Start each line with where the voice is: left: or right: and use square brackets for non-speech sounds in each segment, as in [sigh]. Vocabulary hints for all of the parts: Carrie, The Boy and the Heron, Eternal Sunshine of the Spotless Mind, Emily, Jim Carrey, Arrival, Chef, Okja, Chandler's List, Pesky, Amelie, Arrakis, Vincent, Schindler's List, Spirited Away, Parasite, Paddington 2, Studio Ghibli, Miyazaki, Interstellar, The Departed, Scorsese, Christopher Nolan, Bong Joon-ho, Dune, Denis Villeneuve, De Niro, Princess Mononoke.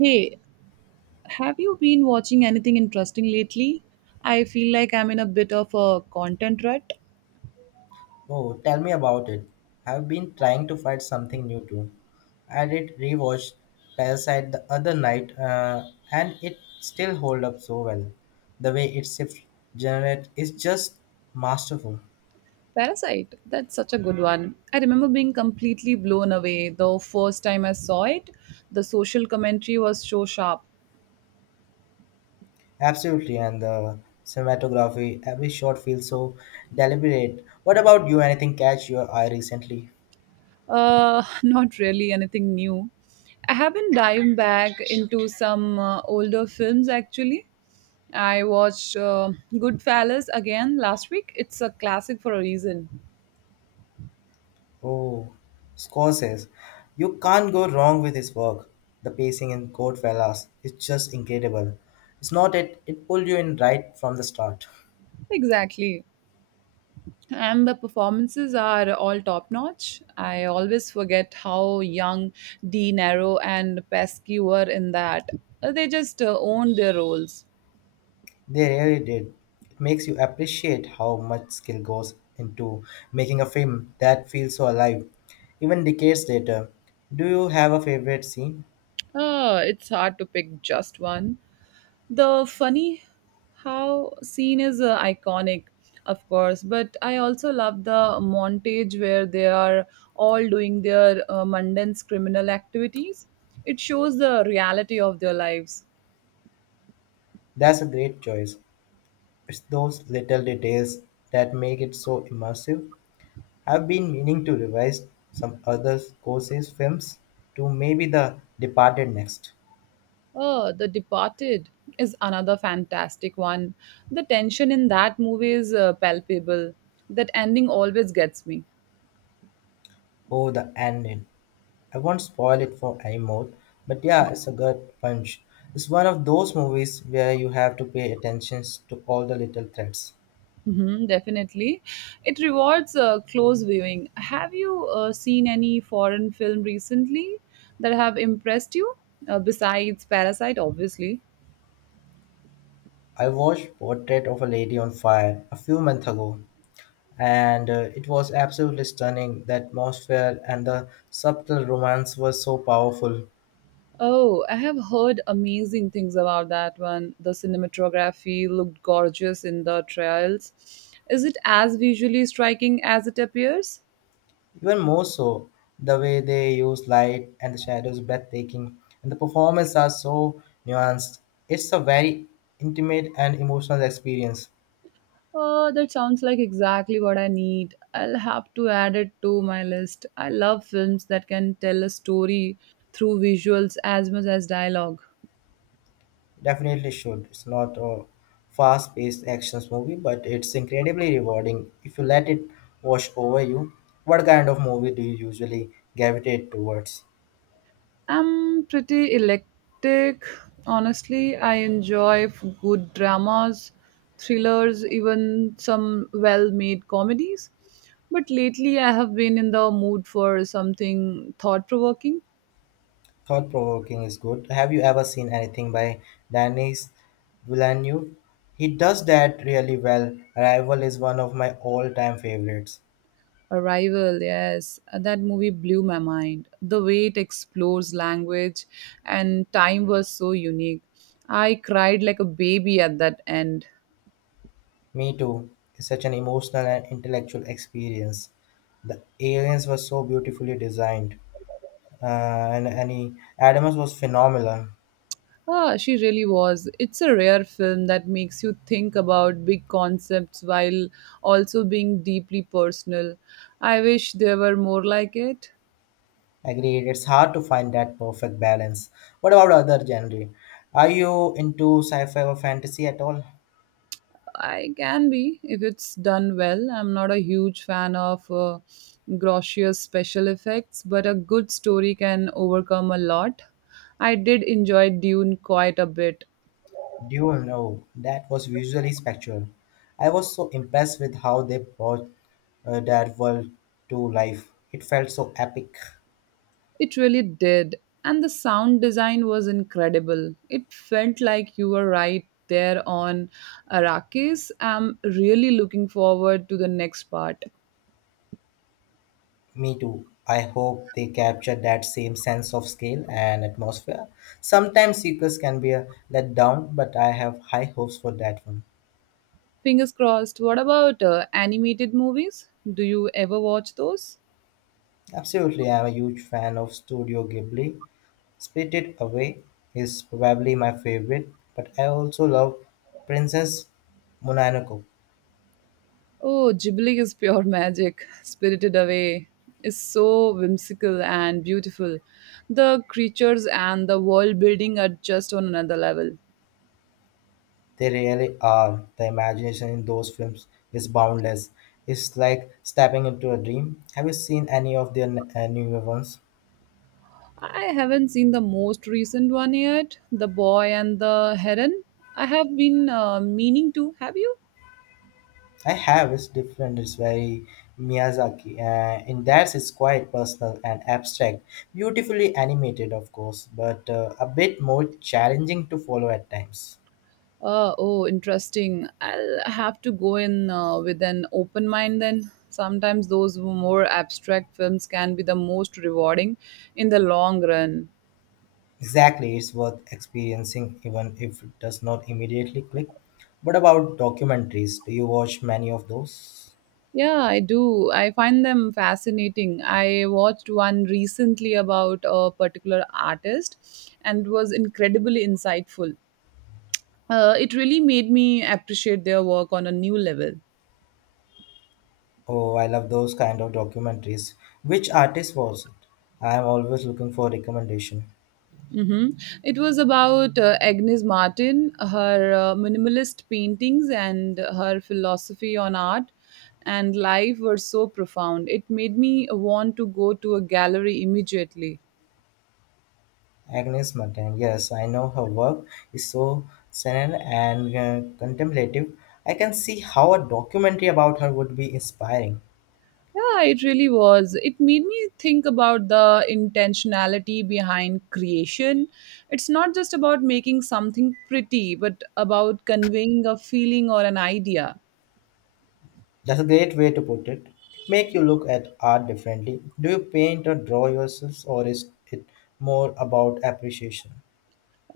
right: Hey, have you been watching anything interesting lately? I feel like I'm in a bit of a content rut.
left: Oh, tell me about it. I've been trying to find something new too. I did rewatch Parasite the other night, and it still hold up so well. The way it shifts generate is just masterful.
right: Parasite, that's such a good one. I remember being completely blown away the first time I saw it. The social commentary was so sharp.
left: Absolutely, and the cinematography, every shot feels so deliberate. What about you? Anything catch your eye recently?
right: [laughs] Not really anything new. I have been diving back into some older films actually. I watched Goodfellas again last week. It's a classic for a reason.
left: Oh, Scorsese. You can't go wrong with his work. The pacing in Goodfellas is just incredible. It's not it, it pulled you in right from the start.
right: Exactly. And the performances are all top notch. I always forget how young De Niro and Pesky were in that. They just owned their roles.
left: They really did. It makes you appreciate how much skill goes into making a film that feels so alive, even decades later. Do you have a favorite scene?
right: It's hard to pick just one. The funny how scene is iconic, of course, but I also love the montage where they are all doing their mundane criminal activities. It shows the reality of their lives.
left: That's a great choice. It's those little details that make it so immersive. I've been meaning to revise some other Scorsese films to maybe The Departed next.
right: Oh, The Departed is another fantastic one. The tension in that movie is palpable. That ending always gets me.
left: Oh, the ending. I won't spoil it for anyone, but yeah, it's a good punch. It's one of those movies where you have to pay attention to all the little threads.
right: Definitely. It rewards close viewing. Have you seen any foreign film recently that have impressed you? Besides Parasite, obviously.
left: I watched Portrait of a Lady on Fire a few months ago, and it was absolutely stunning. The atmosphere and the subtle romance were so powerful.
right: Oh, I have heard amazing things about that one. The cinematography looked gorgeous in the trials. Is it as visually striking as it appears?
left: Even more so, the way they use light and the shadows is breathtaking, and the performances are so nuanced. It's a very intimate and emotional experience.
right: That sounds like exactly what I need. I'll have to add it to my list. I love films that can tell a story through visuals as much as dialogue.
left: Definitely should. It's not a fast paced actions movie, but it's incredibly rewarding if you let it wash over you. What kind of movie do you usually gravitate towards?
right: I'm pretty eclectic, honestly. I enjoy good dramas, thrillers, even some well made comedies. But lately, I have been in the mood for something thought provoking.
left: Thought provoking is good. Have you ever seen anything by Denis Villeneuve? He does that really well. Arrival is one of my all time favorites.
right: Arrival, yes. That movie blew my mind. The way it explores language and time was so unique. I cried like a baby at that end.
left: Me too. It's such an emotional and intellectual experience. The aliens were so beautifully designed, and he, Adams was phenomenal.
right: Ah, she really was. It's a rare film that makes you think about big concepts while also being deeply personal. I wish there were more like it.
left: Agreed. It's hard to find that perfect balance. What about other genre? Are you into sci-fi or fantasy at all?
right: I can be if it's done well. I'm not a huge fan of grossier special effects, but a good story can overcome a lot. I did enjoy Dune quite a bit.
left: Do you know that was visually spectral? I was so impressed with how they brought that world to life. It felt so epic.
right: It really did. And the sound design was incredible. It felt like you were right there on Arrakis. I'm really looking forward to the next part.
left: Me too. I hope they capture that same sense of scale and atmosphere. Sometimes sequels can be a letdown, but I have high hopes for that one.
right: Fingers crossed. What about animated movies? Do you ever watch those?
left: Absolutely, I'm a huge fan of Studio Ghibli. Spirited Away is probably my favorite, but I also love Princess Mononoke.
right: Oh, Ghibli is pure magic. Spirited Away is so whimsical and beautiful. The creatures and the world building are just on another level.
left: They really are. The imagination in those films is boundless. It's like stepping into a dream. Have you seen any of their newer ones?
right: I haven't seen the most recent one yet, The Boy and the Heron. I have been meaning to. Have you?
left: I have. It's different. It's very Miyazaki. In that, it's quite personal and abstract. Beautifully animated, of course, but a bit more challenging to follow at times.
right: Oh, interesting. I'll have to go in with an open mind then. Sometimes those more abstract films can be the most rewarding in the long run.
left: Exactly, it's worth experiencing even if it does not immediately click. What about documentaries? Do you watch many of those?
right: Yeah, I do. I find them fascinating. I watched one recently about a particular artist and was incredibly insightful. It really made me appreciate their work on a new level.
left: Oh, I love those kind of documentaries. Which artist was it? I am always looking for recommendation.
right: Hmm. It was about Agnes Martin, her minimalist paintings, and her philosophy on art and life were so profound. It made me want to go to a gallery immediately.
left: Agnes Martin. Yes, I know her work is so serene and contemplative. I can see how a documentary about her would be inspiring.
right: Yeah, it really was. It made me think about the intentionality behind creation. It's not just about making something pretty, but about conveying a feeling or an idea.
left: That's a great way to put it. It makes you look at art differently. Do you paint or draw yourselves, or is it more about appreciation?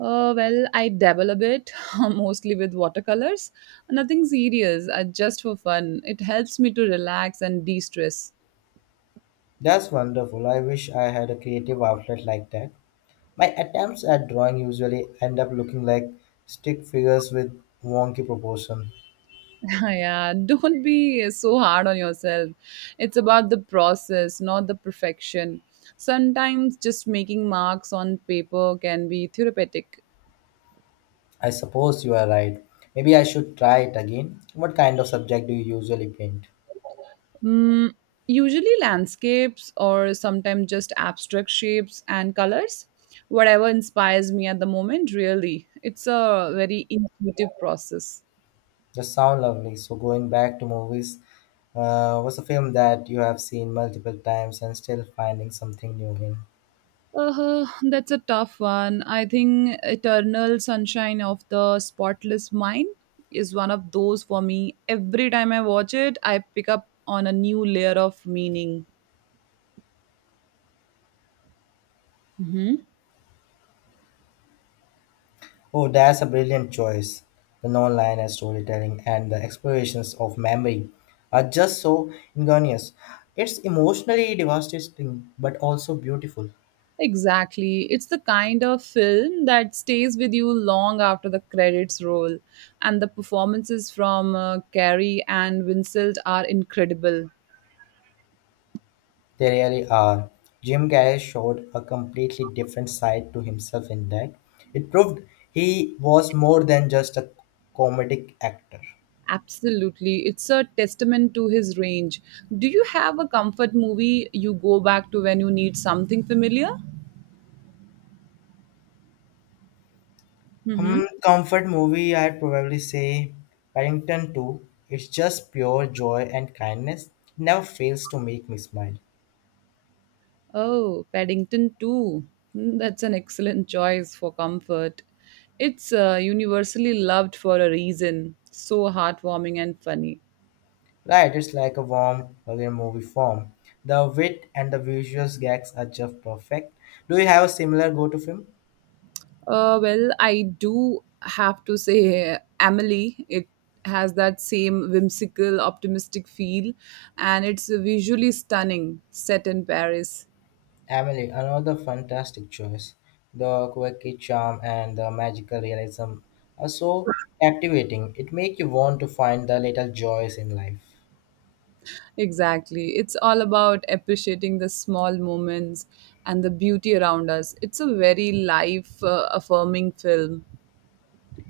right: Well, I dabble a bit, [laughs] mostly with watercolors. Nothing serious, just for fun. It helps me to relax and de stress.
left: That's wonderful. I wish I had a creative outlet like that. My attempts at drawing usually end up looking like stick figures with wonky proportion.
right: [laughs] Yeah, don't be so hard on yourself. It's about the process, not the perfection. Sometimes just making marks on paper can be therapeutic.
left: I suppose you are right. Maybe I should try it again. What kind of subject do you usually paint?
right: Mm, usually, landscapes or sometimes just abstract shapes and colors. Whatever inspires me at the moment, really. It's a very intuitive process.
left: Just sound lovely. So going back to movies, what's a film that you have seen multiple times and still finding something new in?
right: That's a tough one. I think Eternal Sunshine of the Spotless Mind is one of those for me. Every time I watch it, I pick up on a new layer of meaning. Hmm
left: Oh, that's a brilliant choice. The non-linear storytelling and the explorations of memory are just so ingenious. It's emotionally devastating, but also beautiful.
right: Exactly. It's the kind of film that stays with you long after the credits roll. And the performances from Carrie and Vincent are incredible.
left: They really are. Jim Carrey showed a completely different side to himself in that. It proved he was more than just a comedic actor.
right: Absolutely. It's a testament to his range. Do you have a comfort movie you go back to when you need something familiar? Mm-hmm.
left: Hmm, comfort movie, I'd probably say Paddington 2. It's just pure joy and kindness. It never fails to make me smile.
right: Oh, Paddington 2. Mm, that's an excellent choice for comfort. It's universally loved for a reason. So heartwarming and funny.
left: Right, it's like a warm, hug in movie form. The wit and the visual gags are just perfect. Do you have a similar go-to film?
right: Well, I do have to say Amelie. It has that same whimsical, optimistic feel, and it's visually stunning, set in Paris.
left: Emily, another fantastic choice. The quirky charm and the magical realism are so captivating. It makes you want to find the little joys in life.
right: Exactly. It's all about appreciating the small moments and the beauty around us. It's a very life affirming film.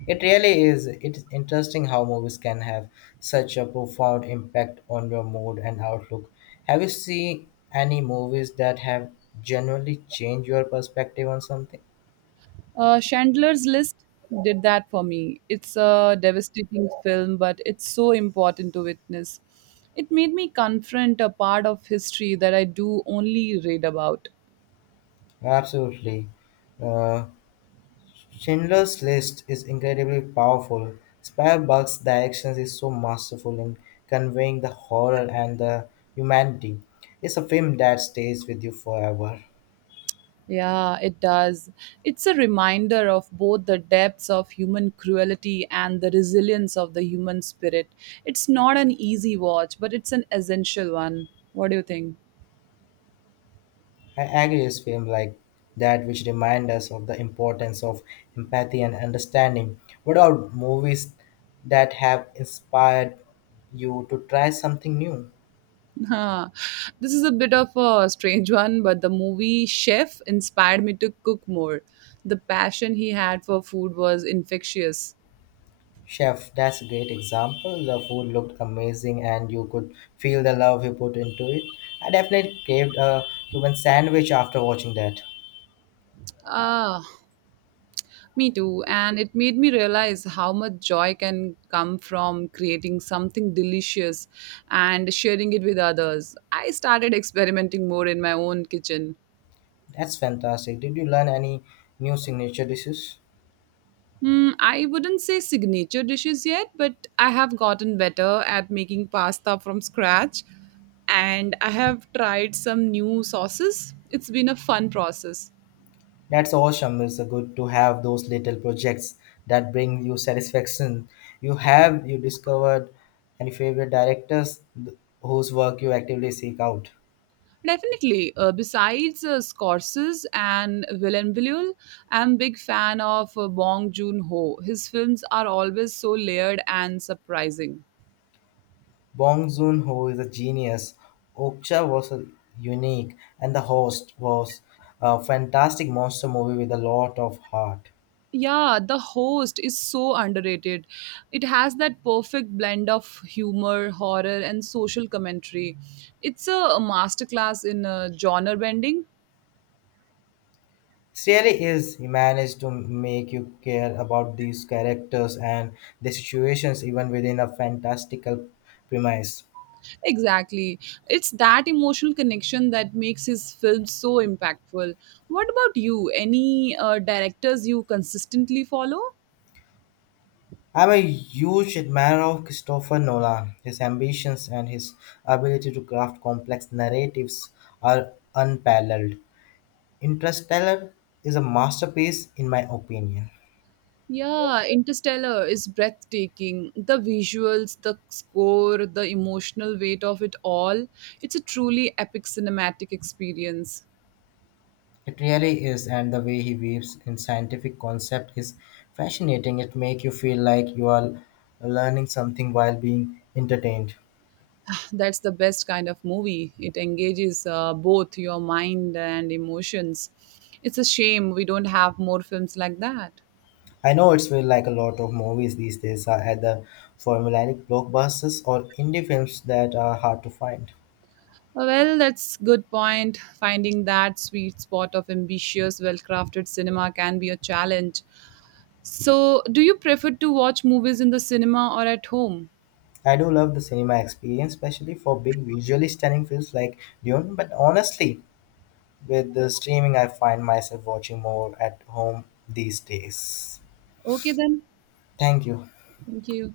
left: It really is. It's interesting how movies can have such a profound impact on your mood and outlook. Have you seen any movies that have genuinely changed your perspective on something?
right: Chandler's List did that for me. It's a devastating film, but it's so important to witness. It made me confront a part of history that I do only read about.
left: Absolutely. Uh, Schindler's List is incredibly powerful. Spielberg's direction is so masterful in conveying the horror and the humanity. It's a film that stays with you forever.
right: Yeah, it does. It's a reminder of both the depths of human cruelty and the resilience of the human spirit. It's not an easy watch, but it's an essential one. What do you think? [laughs]
left: I agree with film like that which remind us of the importance of empathy and understanding. What are movies that have inspired you to try something new?
right: Huh. This is a bit of a strange one, but the movie Chef inspired me to cook more. The passion he had for food was infectious.
left: Chef, that's a great example. The food looked amazing and you could feel the love he put into it. I definitely craved a Cuban sandwich after watching that.
right: Ah, me too. And it made me realize how much joy can come from creating something delicious and sharing it with others. I started experimenting more in my own kitchen.
left: That's fantastic. Did you learn any new signature dishes?
right: Hmm, I wouldn't say signature dishes yet, but I have gotten better at making pasta from scratch and I have tried some new sauces. It's been a fun process.
left: That's awesome. It's good to have those little projects that bring you satisfaction. You have you discovered any favorite directors whose work you actively seek out?
right: Definitely. Besides Scorsese and Villeneuve, I'm a big fan of Bong Joon-ho. His films are always so layered and surprising.
left: Bong Joon-ho is a genius. Okja was a unique, and The Host was a fantastic monster movie with a lot of heart.
right: Yeah, The Host is so underrated. It has that perfect blend of humor, horror, and social commentary. It's a masterclass in genre bending.
left: It really is. He managed to make you care about these characters and the situations even within a fantastical premise.
right: Exactly. It's that emotional connection that makes his films so impactful. What about you? Any directors you consistently follow?
left: I'm a huge admirer of Christopher Nolan. His ambitions and his ability to craft complex narratives are unparalleled. Interstellar is a masterpiece in my opinion.
right: Yeah, Interstellar is breathtaking. The visuals, the score, the emotional weight of it all. It's a truly epic cinematic experience.
left: It really is, and the way he weaves in scientific concept is fascinating. It makes you feel like you are learning something while being entertained.
right: That's the best kind of movie. It engages both your mind and emotions. It's a shame we don't have more films like that.
left: I know it's feel like a lot of movies these days are either formulaic blockbusters or indie films that are hard to find.
right: Well, that's good point. Finding that sweet spot of ambitious well-crafted cinema can be a challenge. So do you prefer to watch movies in the cinema or at home?
left: I do love the cinema experience, especially for big visually stunning films like Dune, but honestly, with the streaming I find myself watching more at home these days.
right: Okay then.
left: Thank you.
right: Thank you.